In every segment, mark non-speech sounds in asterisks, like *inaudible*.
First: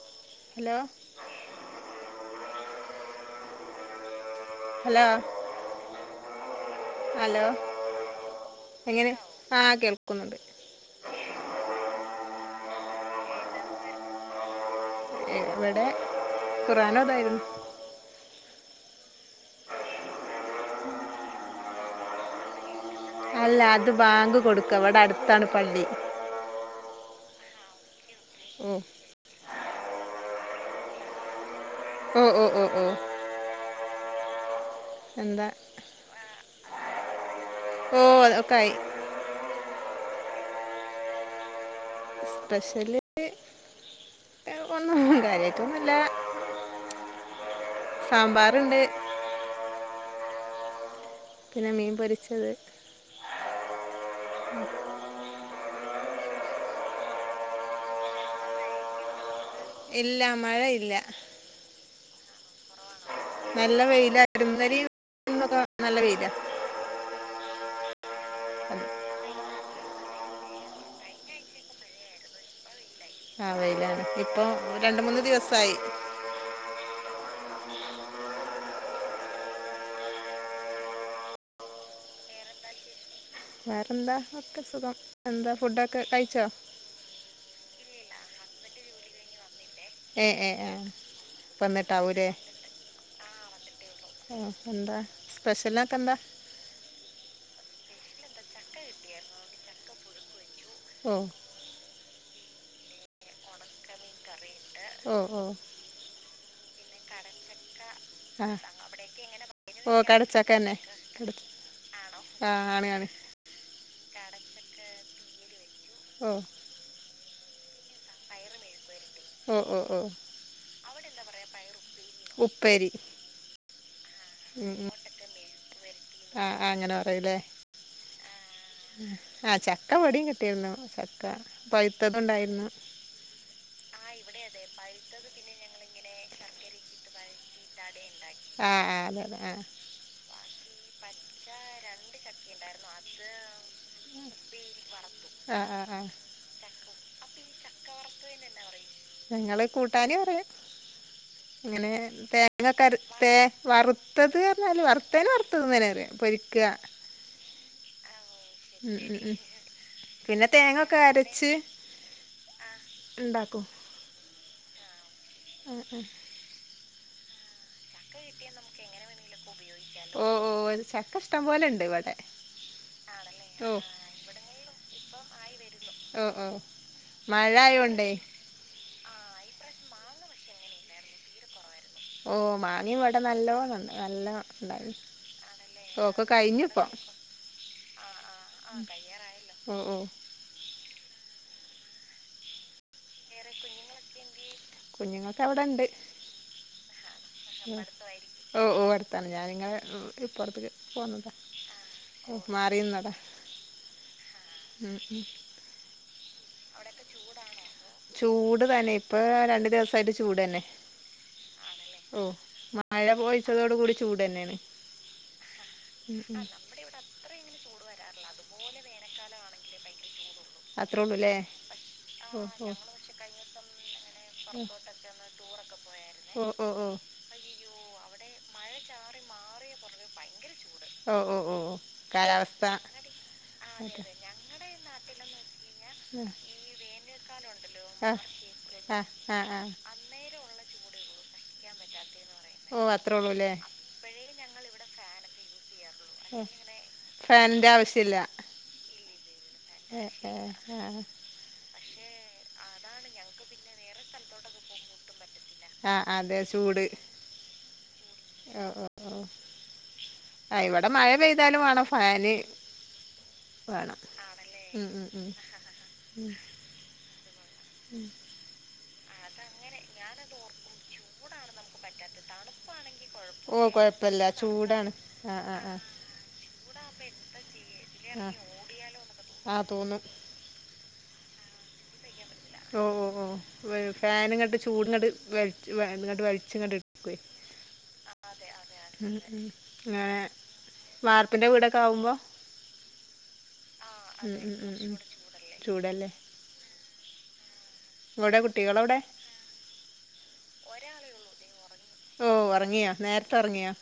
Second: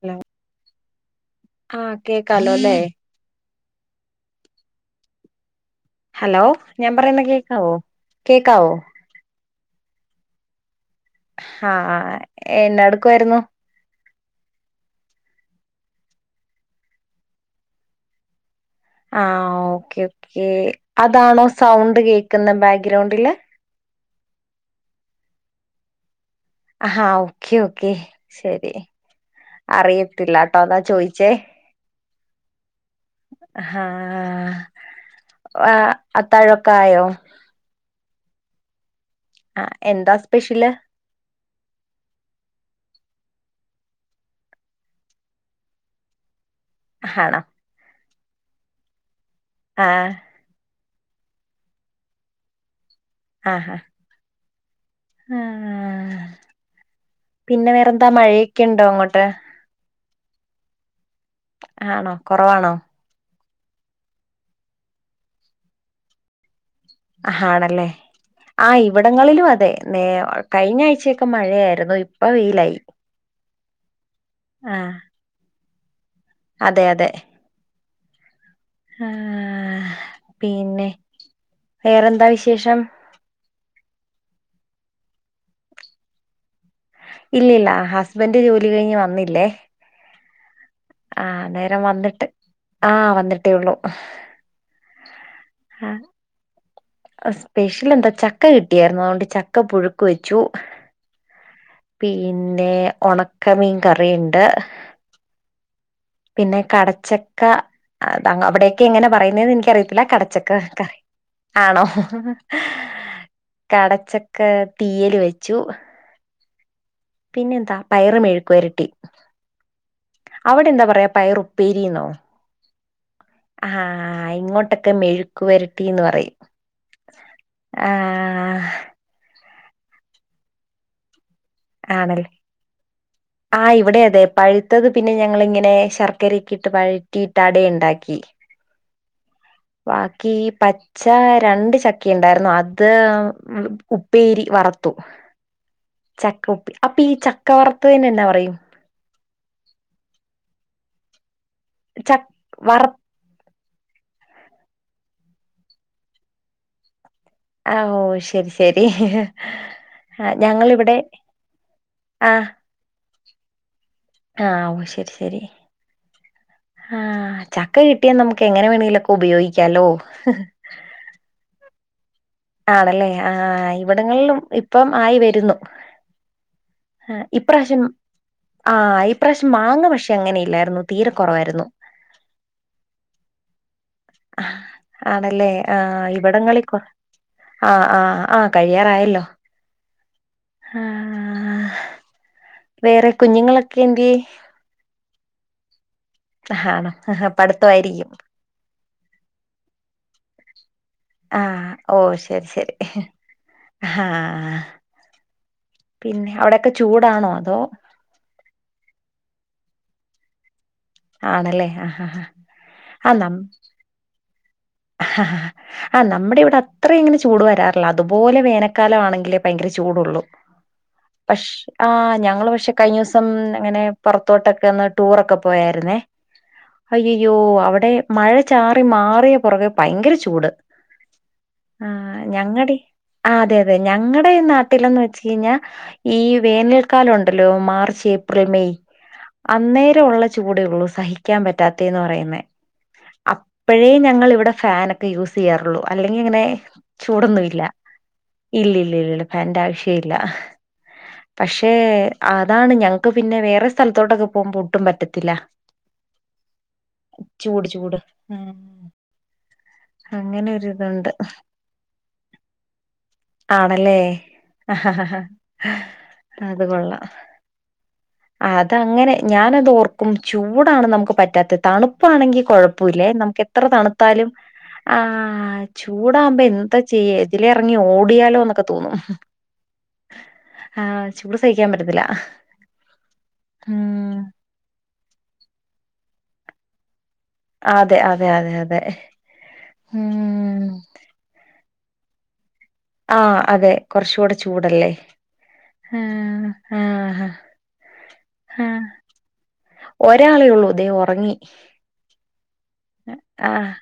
Hello hello ആഹ് കേക്കാലോ ല്ലേ ഹലോ ഹലോ ഞാൻ പറയുന്ന ഹലോ കേക്കാവോ കേക്കാവോ എങ്ങനെ ആ കേൾക്കുന്നുണ്ട് ആഹ് ആ ആ എന്നാ എടുക്കുവായിരുന്നു ഇവിടെ ഖുർആൻ ഓതായിരുന്നു ആഹ് ഓക്കെ ഓക്കെ അതാണോ സൗണ്ട് കേൾക്കുന്ന ബാക്ക്ഗ്രൗണ്ടില് അല്ല അത് ബാങ്ക് കൊടുക്ക ഇവിടെ അടുത്താണ് പള്ളി ആഹ് ഓക്കേ ഓക്കേ ശരി അറിയത്തില്ല ട്ടോ അതാ ചോയിച്ചേ ഉം ഉം ഉം ആഹ് എന്താ ആ ആത്താഴൊക്കെ ആയോ ഓഹ് അത് ഒക്കായി ആ എന്താ സ്പെഷ്യൽ സ്പെഷ്യൽ ഒന്നും കാര്യയിട്ടൊന്നില്ല അഹ് സാമ്പാറുണ്ട് ആഹ് പിന്നെ മീൻ പൊരിച്ചത് ആഹ് ആ പിന്നെ വേറെന്താ മഴയൊക്കെ ഉണ്ടോ അങ്ങോട്ട് ഇല്ല മഴ ഇല്ല ആണോ കുറവാണോ നല്ല വെയില ഇന്നലെയും ഇന്നുക്കെ നല്ല വെയില ആണല്ലേ ആ ഹ് ഇവിടങ്ങളിലും അതെ നേ കഴിഞ്ഞ ആഴ്ചയൊക്കെ മഴയായിരുന്നു ഇപ്പൊ വെയിലായി ആ വേയിലാണ് ഇപ്പൊ ആഹ് രണ്ട് മൂന്ന് ദിവസായി അതെ അതെ ആഹ് പിന്നെ വേറെന്താ വിശേഷം വേറെന്താ ഒക്കെ സുഖം എന്താ ഫുഡൊക്കെ കഴിച്ചോ ഇല്ലില്ല ഹസ്ബൻണ്ട് ജോലി കഴിഞ്ഞ് വന്നില്ലേ എഹ് ഏഹ് ഏഹ് ആഹ് നേരം വന്നിട്ട് ആഹ് വന്നിട്ടേ ഉള്ളൂ ഓ എന്താ സ്പെഷ്യലൊക്കെ ആഹ് എന്താ സ്പെഷ്യൽ എന്താ ചക്ക കിട്ടിയായിരുന്നു അതുകൊണ്ട് ചക്ക പുഴുക്ക് വെച്ചു ഓഹ് പിന്നെ ഉണക്കമീൻ കറിയുണ്ട് ഓഹ് ഓഹ് പിന്നെ കടച്ചക്ക ആ അവിടെക്കെ എങ്ങനെ പറയുന്നന്ന് ഓ എനിക്കറിയത്തില്ല കടച്ചക്ക തന്നെ കറി കട ആണോ ആ ആണ് ആണ് കടച്ചക്കെ തീയല് വെച്ചു ഓഹ് പിന്നെന്താ പയറ് മെഴുക്കു വരട്ടി ഉം ഉം അവിടെ എന്താ പറയാ പയറുപ് ഉപ്പേരി ആഹ് ഇങ്ങോട്ടൊക്കെ മെഴുക്ക്‌ വരട്ടിന്ന് പറയും ആഹ് ആഹ് അങ്ങനെ പറയില്ലേ ആഹ് ആഹ് ചക്ക ഇവിടെയും കിട്ടിരുന്നു ചക്ക ആണല്ലേ പഴുത്തതുണ്ടായിരുന്നു ആഹ് ഇവിടെയും അതെ പഴുത്തത് പിന്നെ ഞങ്ങൽ ഇങ്ങനെ ശർക്കരക്കെ ഇട്ട് വഴറ്റിയിട്ട് അട ഇണ്ടാക്കി ആഹ് അതെ അതെ ആഹ് ബാക്കി പ പച്ച രണ്ട് ചക്ക ഇണ്ടായിരുന്നു അത് ഉപ്പേരി വറത്തു ആഹ് ആഹ് ആഹ് ചക്കൊപ്പി അപ്പീ ചക്ക വാർത്തേൻ എന്നാ പറയും ഞങ്ങൾ കൂട്ടാൻറ്യും ങ്ങനെ ച വറ തേങ്ങക്കര് തെ വറുത്തത് ർഞ്ഞാല് വറുത്തേനെ വാർത്തത് ന്നന്നെ പറിയ പൊരിക്ക ആ ഓ ശരി ശരി ഉം ഉം ഉം ആ പിന്നെ ഞങ്ങളിവടെ ആഹ് അ ണ്ടാക്കും ആഹ് ഓ ശരി ശരി അഹ് അഹ് ആഹ് ചക്ക കിട്ടിയാ നമുക്ക് എങ്ങനെ വേണെലോ ഉപയോഗിക്കല്ലോ ഓ ഓ ത് ചക്ക ഇഷ്ടം പോലെണ്ട് ഇവടെ ആണല്ലേ ആ ഇവിടങ്ങളിലും ഇപ്പം ആയി വരുന്നു ഒ ഒ ആഹ് ഇപ്രാവശ്യം ആ ഇപ്രാവശ്യം മാങ്ങ പക്ഷ്യ അങ്ങനെയില്ലായിരുന്നു തീരെ കുറവായിരുന്നു. ഓ മാങ്ങിവടെ നല്ലോം ന്ന നല്ലോം ഇണ്ടായിൻ ആണല്ലേ ആണല്ലോ ആഹ് ഓക്കെ ഇവിടങ്ങളിൽ കൊ കഴിഞ്ഞുപ്പം ആഹ് ആഹ് ആഹ് കഴിയാറായല്ലോ ഓ ഓ ഹാ വേറെ കുഞ്ഞുങ്ങളക്കെന്തെ കുഞ്ഞുങ്ങൾക്കവ്ടണ്ട് ആ ഹാ ണോ അഹ് അമ്മടതോയി ഓ ഓ അടുത്താണ് ഞാൻ നിങ്ങഹ് ഇപ്പോർത്ക്ക് പോന്നത ആഹ് ഓ മാറീന്നത അ ഹാ ഉം ഉം പിന്നെ അവ്ടെക്കെ ചൂടാണോ അതോ ചൂട് തന്നെ ഇപ്പ രണ്ട് ദിവസായിട്ട് ചൂടന്നെ ആണല്ലേ ഓ മഴ പൊയിച്ചതോട് കൂടി ചൂടന്നെണ് അ ഹ ഹ ഹ അഹ് നമ്മടെ ഇവടെ അത് ത്രെയുംങ്ങനെ ചൂട് വരാറില്ല അതുപോലെ വേനക്കാലം ആണെങ്കിലെ ഭയങ്കര ചൂടുള്ളൂ അത്രേള്ളൂ ലെ പക്ഷ് ആഹ് ഞങ്ങൾ പക്ഷെ കഴിഞ്ഞോസം അങ്ങനെ പുറത്തോട്ടൊക്കെ ഒന്ന് ടൂറൊക്കെ പോയായിരു ന്നെ ഓ ഓ ഓ അയ്യയ്യോ അവടെ മഴ ചാറി മാറിയ പുറകെ ഭയങ്കര ചൂട് ഓ ഓ ഓ ആഹ് കാലാവസ്ഥ ആ ഞങ്ങടിം അതെ ആ അതെ അതെ ഞങ്ങടെ ഈ നാ ടിലൊന്നചയ്ഞ്ഞാൽ ഈ വേനൽ ക്കാലണ്ടല്ലോ മാർച്ച് ഏപ്രിൽ മെയ് അന്നേരം ഉള്ള ചൂടെള്ളൂ സഹിക്കാൻ പറ്റാതെന്ന് പറയുന്നെ ഓ അത്രേ ഉള്ളൂല്ലേ അപ്പഴെ ഞങ്ങൾവടെ ഫാന യൂസയ്യാറുള്ളൂ അല്ലെങ്കിങ്ങനെ ചൂടൊന്നും ഇല്ല ഫാനിൻ്റെ ആവശ്യമില്ല ഇല്ല്യ ഇല്ല്യ ഇല്ല ഫാന്റെ ആവശ് ഷേ ഏ ഇല്ല ഏ ആ പക്ഷേ അതാണ് ഞങ്ങക്ക് പിന്നെ വേറെ സ്ഥലത്തോട്ടൊക്കെ പോവ്മ്പോ ഒട്ടും പറ്റത്തില്ല ആഹ് അതെ സൂട് ചൂട് ചൂട് ഓ ഓ ഓ ആ ഇവടെ മഴ അങ്ങനൊരിതുണ്ട്. പെയ്താലുംവാണം ഫാന് ആണല്ലേ വേണം അ ഹ ഉം ഹ ഉം ഹ ഉം അത്‌ കൊള്ളാം ഉം അതങ്ങനെ ഞാനതൊർക്കും ചൂടാണ് നമുക്ക് പറ്റാത്തതണുപ്പാണെങ്കിൽ കൊഴ പുല്യ നമുക്ക് ഓ എത്ര തണുത്താലും കൊഴപ്പല്ല ചൂടാണ് ആ ആ ആഹ് ആ ചൂ ടാവുമ്പ എന്തചെയ്യ ഇത് ലെ എറങ്ങി ഓടിയാലോന്നൊക്കെ തോന്നും ആ തോന്നും ആഹ് ചൂട് സഹിക്കാൻ പറ്റത്തില്ല ഹ്ഹ ഓ ഓ ഓ വെ ഫാൻങ്ങട്ട് ചൂട്ങ്ങട്ട് വൽച് വെ ഇങ്ങട്ട് വൽച്ങ്ങട്ട് ഇട്ക്കുവേ അതെ അതെ അതെ അതെ ഉ മ്. വാർപ്പ്ന്റെ വീടക്കാവുമ്പോ ആഹ് അതെ കൊറച്ചൂടെ ചൂടല്ലേ ഹ ചൂടല്ലേ ഹ ഹ ഇവിടെ ആഹ് കുട്ടികളവിടെ ഒരാളേ ഉള്ളൂ ദേ ഒറങ്ങി. ഓഹ് ഒറങ്ങിയോ? ആഹ്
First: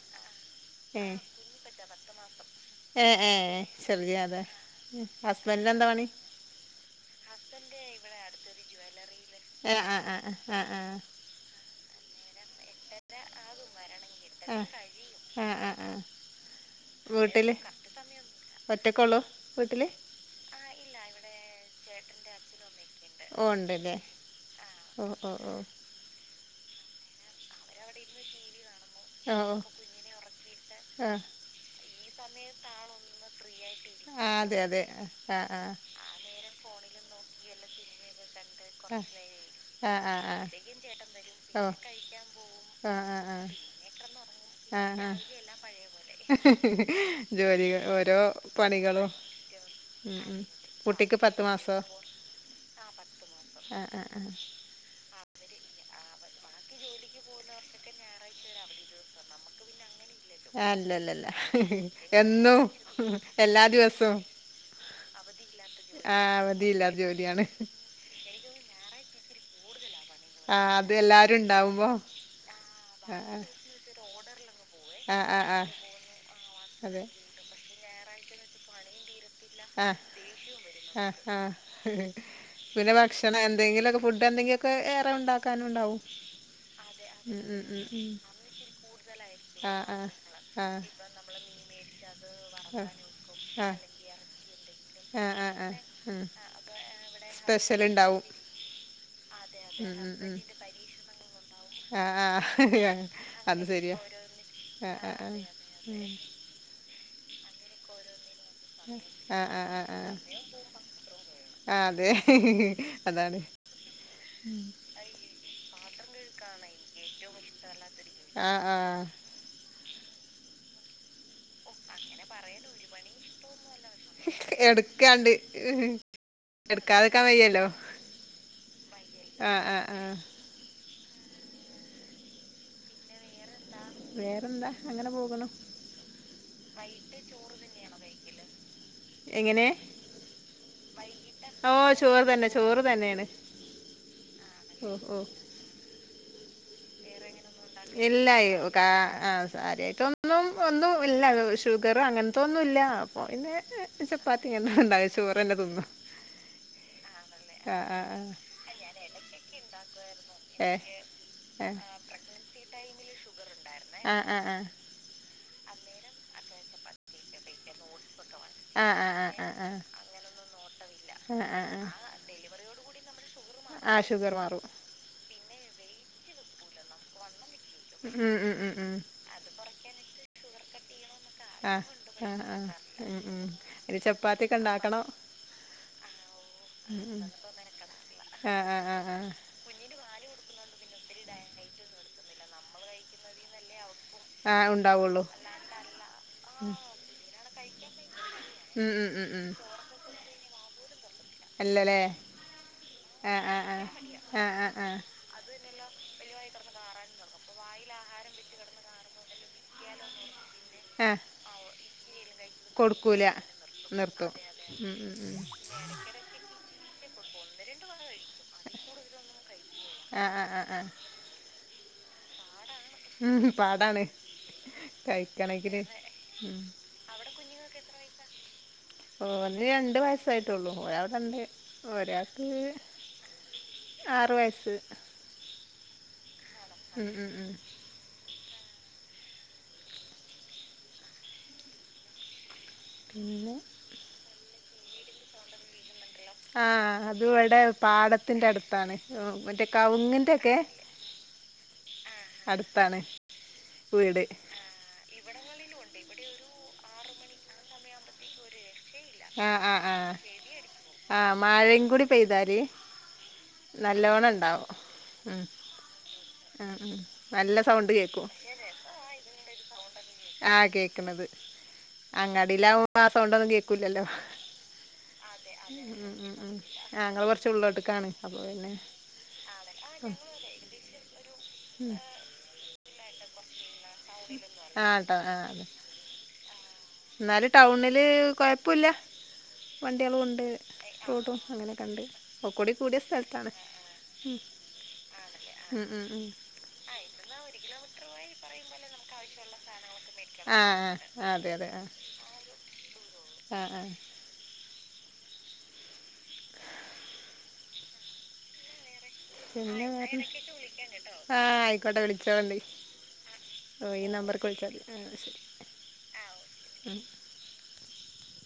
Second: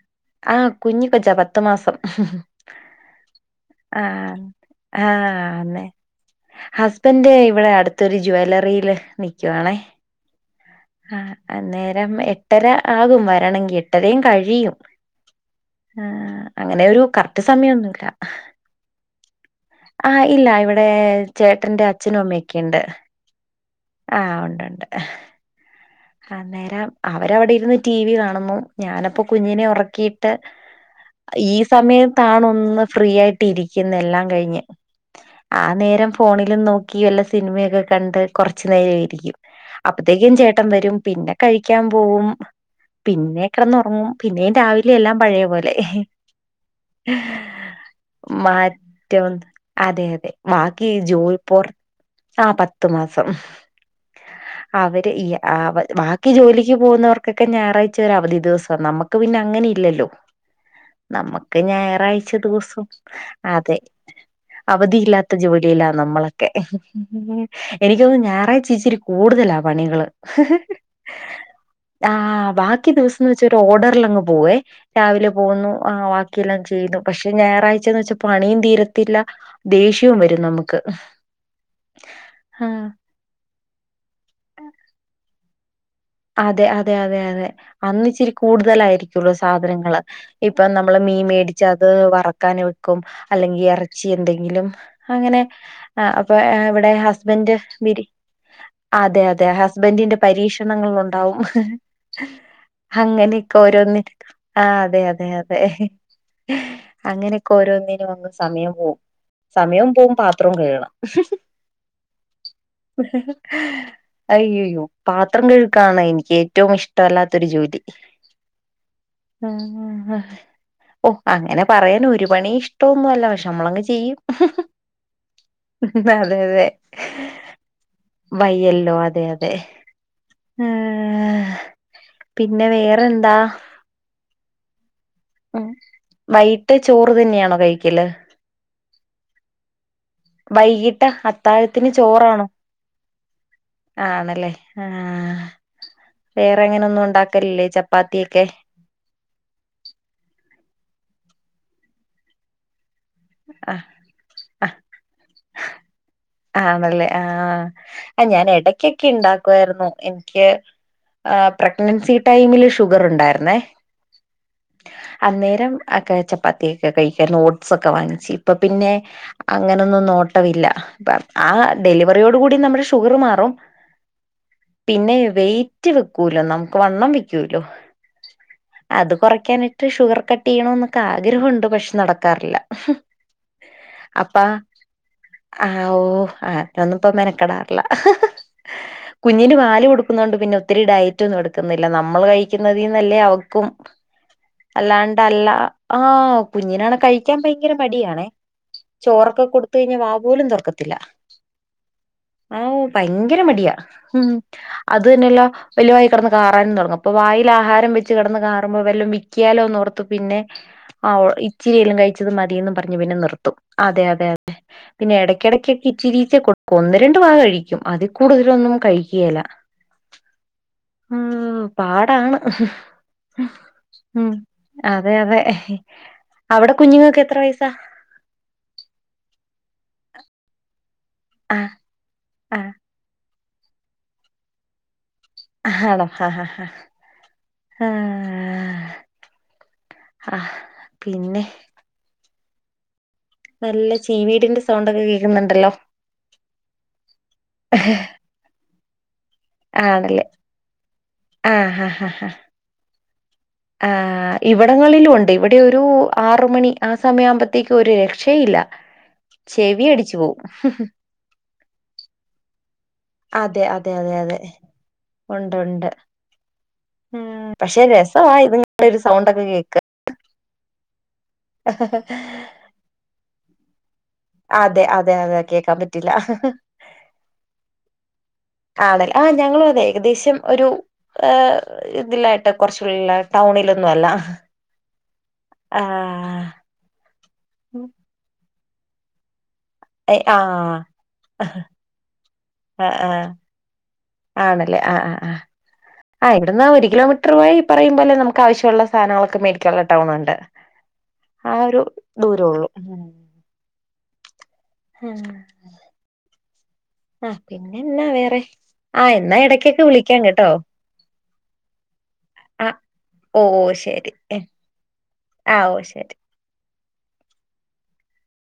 ആഹ് കുഞ്ഞിക്കൊച്ച പത്തു മാസം. ഏഹ് ഏഹ് ആഹ് ചെറിയതാ ആഹ് അന്നെ ഹസ്ബന്റിനെന്താ പണി? ഹസ്ബൻഡ് ഇവിടെ അടുത്തൊരു ജ്വല്ലറില് നി ക്കുവാണേ. ഏ ആ ആ ആ ആ ആഹ് അന്നേരം എട്ടര ആകും വരണെങ്കി. എട്ടരേം കഴിയും. ആ ആ ആ ആ ആഹ് അങ്ങനെ ഒരു കറക്റ്റ് വീട്ടിൽ സമയൊന്നുല്ല. ഒറ്റക്കുള്ളൂ വീട്ടിൽ ആഹ് ഇല്ല ഇവിടെ ചേട്ടന്റെ അച്ഛനും അമ്മയൊക്കെണ്ട്. ഒണ്ട്. ആഹ് ഒണ്ടോണ്ട്. അന്നേരം അവരവിടിരുന്ന് ടി വി കാണുന്നു ഞാനപ്പൊ ഓ ഓ കുഞ്ഞിനെ ഒറക്കിട്ട് ആ ഈ സമയത്താണൊന്ന് ഫ്രീയായിട്ടിരിക്കുന്നെ എല്ലാം ആ അതെ കഴിഞ്ഞ്. അതെ ആ നേരം ഫോണിലും നോക്കി വെല്ല സിനിമയെക്ക കണ്ട് ഇച്ചിര് നേരോരിക്കും. ആ അപ്പത്തേക്കും ആ ചേട്ടൻ വരും പിന്നെ കഴിക്കാൻ പോവും പിന്നെ കെടന്നൊറങ്ങും. പിന്നേം പിന്നെ രാവിലെയെല്ലാം പഴെപോലെ. പോലെ ജോലികൾ ഓരോ പണികളും മറ്റൊ ഉം അതെയതെ ഉം മ ഈ കുട്ടിക്ക് പത്ത് ജോയിപ്പോർ മാസോ ആഹ് പത്ത് മാസ സം ആ ആ ആ അവര് ഈ അവ ബാക്കി ജോലിക്ക് പോകുന്നവർക്കെക്കെ ഞാറാഴ്ച ച ഒരു അവധി ദിവസാ. നമ്മക്ക് പിന്നെ അങ്ങനെ ഇല്ലല്ലോ. ആ അല്ലല്ലല്ല നമ്മക്ക് ഞായറാഴ്ച എന്നും ദിവസം എല്ലാ അതെ ദിവസവും അവധിയില്ലാ ത്ത ജോലിയിലാ ആ നമ്മളൊക്കെ. അവധിയില്ലാത്ത ജോലിയാണ് എനിക്ക് തോനുന്നു ഞായറാഴ്ച ഇച്ചിരി കൂടുതലാ പണികള്. ആ *unintelligible* അത് എല്ലാരും ഉണ്ടാവുമ്പോ ആഹ് ബാക്കി ആ ദിവസംന്നച്ച ഒരു ഓഡറിലങ്ങ് പോവേ ആ ആ രാവിലെ ആ ആ പോകുന്നു ആഹ് ബാക്കിയെല്ലാം ചെയ്യുന്നു. അതെ പക്ഷെ ഞായറാഴ്ചെന്ന് വെച്ചാ പണിയും തീരത്തില്ല ആ ദേഷ്യോം വരും നമ്മക്ക്. ആഹ്, പിന്നെ വേ ഭക്ഷണം എന്തെങ്കിലൊക്കെ ഫുഡെന്തെങ്കിലൊക്കെ ഏറെ ഉണ്ടാക്കാനൊണ്ടാവും. അതെ അതെ അതെ അതെ അന്നിച്ചിരി കൂടുതലായിരി ക്കുള്ളു ആഹ് സാധനങ്ങള്. ഇപ്പ ആഹ് നമ്മള് മീൻ മേടിച്ച അത് വറക്കാനൊടുക്കും അല്ലെങ്കി ആഹ് എറ ച്ചി എന്തെങ്കിലും ആഹ് അങ്ങനെ ആഹ് ആഹ് ആഹ് ഉം അപ്പ ഇവിടെ ഹസ്ബന്റ് സ്പെഷ്യൽ ബിരി ഉണ്ടാവും അതെ അതെ ഹസ്ബന്റിന്റെ ഉം പരീക്ഷണങ്ങളൊണ്ടാവും. ആഹ് ആഹ് അത് ശരിയാ അങ്ങനെയൊക്കൊരോന്ന് ആഹ് അതെ അതെ അതെ. അങ്ങനെക്കോരോന്നിനും വന്ന് സമയം പോവും. ആഹ് ആഹ് സമയോം ആഹ് ആഹ് പോവും പാത്രോം കഴ്കണം. ആഹ് അതെ. അതാണ് അയ്യയ്യോ പാത്രം കഴ്‌ക്കാണ് എനിക്കേറ്റവും ഇഷ്ടമല്ലാത്തൊരു ജോലി. ആഹ് ആഹ് ആഹ്, ഓഹ് അങ്ങനെ പറയണു ഒരുപണി ഇഷ്ട്ടോന്നു അല്ല പക്ഷെ നമ്മളങ്ങ് ചെ ചെയ്യും. *unintelligible* എടുക്കാണ്ട് അതെ അതെ എടുക്കാതെക്കാൻ വയ്യല്ലോ വയ്യല്ലോ അതെ അതെ. ആഹ് ആഹ് ആഹ് ആഹ് പിന്നെ വേറെന്താ? വേറെന്താ, അങ്ങനെ പോകണു. ഉം. വൈകിട്ട് ചോറ് തന്നെയാണോ കഴിക്കല്? എങ്ങനെ? വൈകിട്ട് അ ഓ അത്താഴത്തിന് ചോറ് ചോറാണോ തന്നെ ചോറ് തന്നെയാണ് ആണ്ല്ലേ ഓ ഓ ആഹ് വേറെ അങ്ങനൊന്നു ഉണ്ടാക്കലില്ലേ ചപ്പാത്തിയൊക്കെ ഇല്ലയോ ക്കാ അഹ് കാര്യായിട്ടൊന്നും ഒന്നും ഇല്ല ഷുഗറ് അങ്ങൻത്തെ ഒന്നും ഇല്ല ഓഹ് ആയോണ്ട് ആ പിന്നെ ചപ്പാത്തി അങ്ങനെ ഒന്നും ഉണ്ടാക്കലില്ല ചോറ് തന്നെ തിന്നും ആണല്ലേ ആഹ് ആഹ് ആ ആ ആ ആ അഹ് ഞാൻ എടക്കൊക്കെ ഇണ്ടാക്കുവായിരുന്നു എനി ക്ക് ഏ എഹ് എനിക്ക് ഏ പ്രഗ്നൻസി ടൈമില് ഷുഗർ ഉണ്ടായിരുന്നേ ആഹ് ആഹ് ആഹ് അന്നേരം ഒക്കെ ചപ്പാത്തി ഒക്കെ കഴിക്കുവാഴ്രുന്നു ഓഡ്സ് ഒക്കെ വാങ്ങിച്ച് ഇപ്പൊ പിന്നെ ആഹ് ആഹ് ആഹ് ആഹ് ആഹ് അങ്ങനൊന്നും നോട്ടവില്ല ആ ഡെലി വറിയോടു കൂടി നമ്മടെ ഷുഗറ് മാറും ആഹ് ഷുഗറ് മാറും പിന്നെ വെയ്റ്റ് വെക്കൂല്ലോ നമുക്ക് വണ്ണം വെയ്ക്കൂലോ ഉം ഉം ഉം ഉം അത് കൊറക്കാനെ ക്കെ ഷുഗർ കട്ട് ചെയ്യണോന്നൊക്കെ ആഗ്രഹവുണ്ട് ആ പക്ഷെ ആ നടക്കാറില്ല ആ അപ്പാ ആക്കണം ആഹ് ഓഹ് ആഹ് പ്പെന്നും ഇപ്പം മെനക്കെടാറില്ല ആ ആ ആ ആ കുഞ്ഞിന് പാല് കൊടു ക്ക്ന്നോണ്ട് പിന്നെ ഒത്തിരി ഡയറ്റ് ഒന്നും എട്ക്ക്ന്നില്ല നമ്മള് കഴിക്കുന്നതീന്നല്ലേ അവക്കും ആ ഉണ്ടാവുള്ളൂ അല്ലാണ്ടല്ല ആഹ് കുഞ്ഞിനാണെ കഴിക്കാൻ ഭയങ്കര മടിയാണേ ഉം ഉം ഉം ത്ത് കഴിഞ്ഞാ വാ പോലും തൊറക്കത്തില്ല അല്ലല്ലേ ആവു ആ ഭയങ്കര ആ മടിയാ ആ ഉം ആ ആ ആ അത് തന്നെ അല്ല വലിയ വായി കെടന്ന് കാറാനും തൊടങ്ങും അപ്പൊ വായിൽ ആഹാരം വെച്ച് കിടന്ന് കാറുമ്പോൾ വല്ലോം വിക്കിയാലോന്നോർത്ത് പിന്നെ ആ ആഹ് വ് ഇച്ചിരിയേലും കഴിച്ചത് മതീയെന്നും പറഞ്ഞ് പിന്നെ കൊടുക്കൂല നിർത്തും അതെ അതെ നിർത്തും അതെ ഉം ഉം പിന്നെ ഉം എടയ്ക്കെടെയ്ക്കെക്കെ ഇച്ചിരീച്ചെ കൊട്ക്കും ഒന്ന് രണ്ട് വാ കഴിക്കും അതിൽ കൂടുതലൊന്നും കഴിക്കിയേല്ല ആഹ് ആഹ് ആഹ് ആഹ് ഉം പാടാണ് ഉം പാടാണ് ഉം അതെ അതെ കഴിക്കണെങ്കില് ഉം അവിടെ കുഞ്ഞുങ്ങൾക്ക് എത്ര വയസ്സാ ഓന് രണ്ട് വയസായിട്ടൊള്ളു ഒരാൾക്കു രണ്ട് ആഹ് ഒരാൾക്ക് ആറ് വയസ്സ് ആണോ ആഹ് ആഹ് ഉം ഉം ഉം ആഹ് അഹ് പിന്നെ പിന്നെ നല്ല ചീവീടിന്റെ സൗണ്ട് ഒക്കെ കേൾക്കുന്നുണ്ടല്ലോ ആഹ് അത് ഇവടെ പാടത്തിന്റെ അട്ത്താണ് ഉം മറ്റേ ആണല്ലേ കവുങ്ങിന്റെ ഒക്കെ ആഹ് അട്ത്താണ് ആഹ് ഇവടങ്ങളിലും ഉണ്ട് ഇവ ടെ ഒരു ആറ് മണി ആ സമയാവുമ്പത്തേക്കും ഒരു രക്ഷയില്ല ചെവി അടിച്ചു പോവും ആഹ് മഴയിം കൂടി പെയ്താല് അതെ അതെ അതെ നല്ലോണം അതെ ഉണ്ടാവും ഉം ഉണ്ട് ഉണ്ട് ഉം ഉം നല്ല പക്ഷെ സൗണ്ട് രസവാ ഇതിങ്ങടെ ഒരു സൗണ്ട് ഒക്കെ കേക്കാൻ ആഹ് കേക്ക്ണത് അങ്ങാടിലാവുമ്പൊ ആ സൗണ്ടൊന്നും കേക്കൂലല്ലോ അതെ അതെ അതെ കേക്കാൻ ഉം ഉം പറ്റില്ല ഉം ആഹ് ഞങ്ങള് കൊറച്ച് ഉള്ളോട്ട്ക്കാണ് അപ്പൊ പിന്നെ ആഹ് ഞങ്ങളും അതെ ഏകദേശം ഒരു ഇതിലായി കൊർച്ച് *unintelligible* ടൗണിലൊന്നും അല്ല ആഹ് ട്ടോ ആഹ് അതെ ആഹ് ന്നാലും ടൗണില് കൊഴപ്പുല്ല ആഹ് വണ്ടിയളുംണ്ട്. ആഹ് റോഡും അങ്ങനെ കണ്ട് ഒക്കെ കൂടി കൂടിയ ആഹ് സ്ഥലത്താണ് ഉം ആണല്ലേ ആഹ് ആഹ് ആഹ ഉം ഉം ഉം ആ എന്നാ ഒരു കിലോമീറ്റർ പോയി ഈ പറയും പോലെ നമുക്ക് ആശ്യമുള്ള സാനങ്ങളൊക്കെ മേ ടിക്കാള്ള ടൗണുണ്ട് ആഹ് ആഹ് ആ ഒരു ദൂരോ ഉള്ളൂ അഹ് ആഹ് ഉം ഉം പിന്നെ എന്നാ വേറെ ആഹ് എന്ന പിന്നെ ആഹ് ആയിക്കോട്ടെ വിളിച്ചോണ്ടി ആ ഓ ഓഹ് ഈ ശരി എ, നമ്പർക്ക് വിളിച്ചാതി ആ ഓ ശരി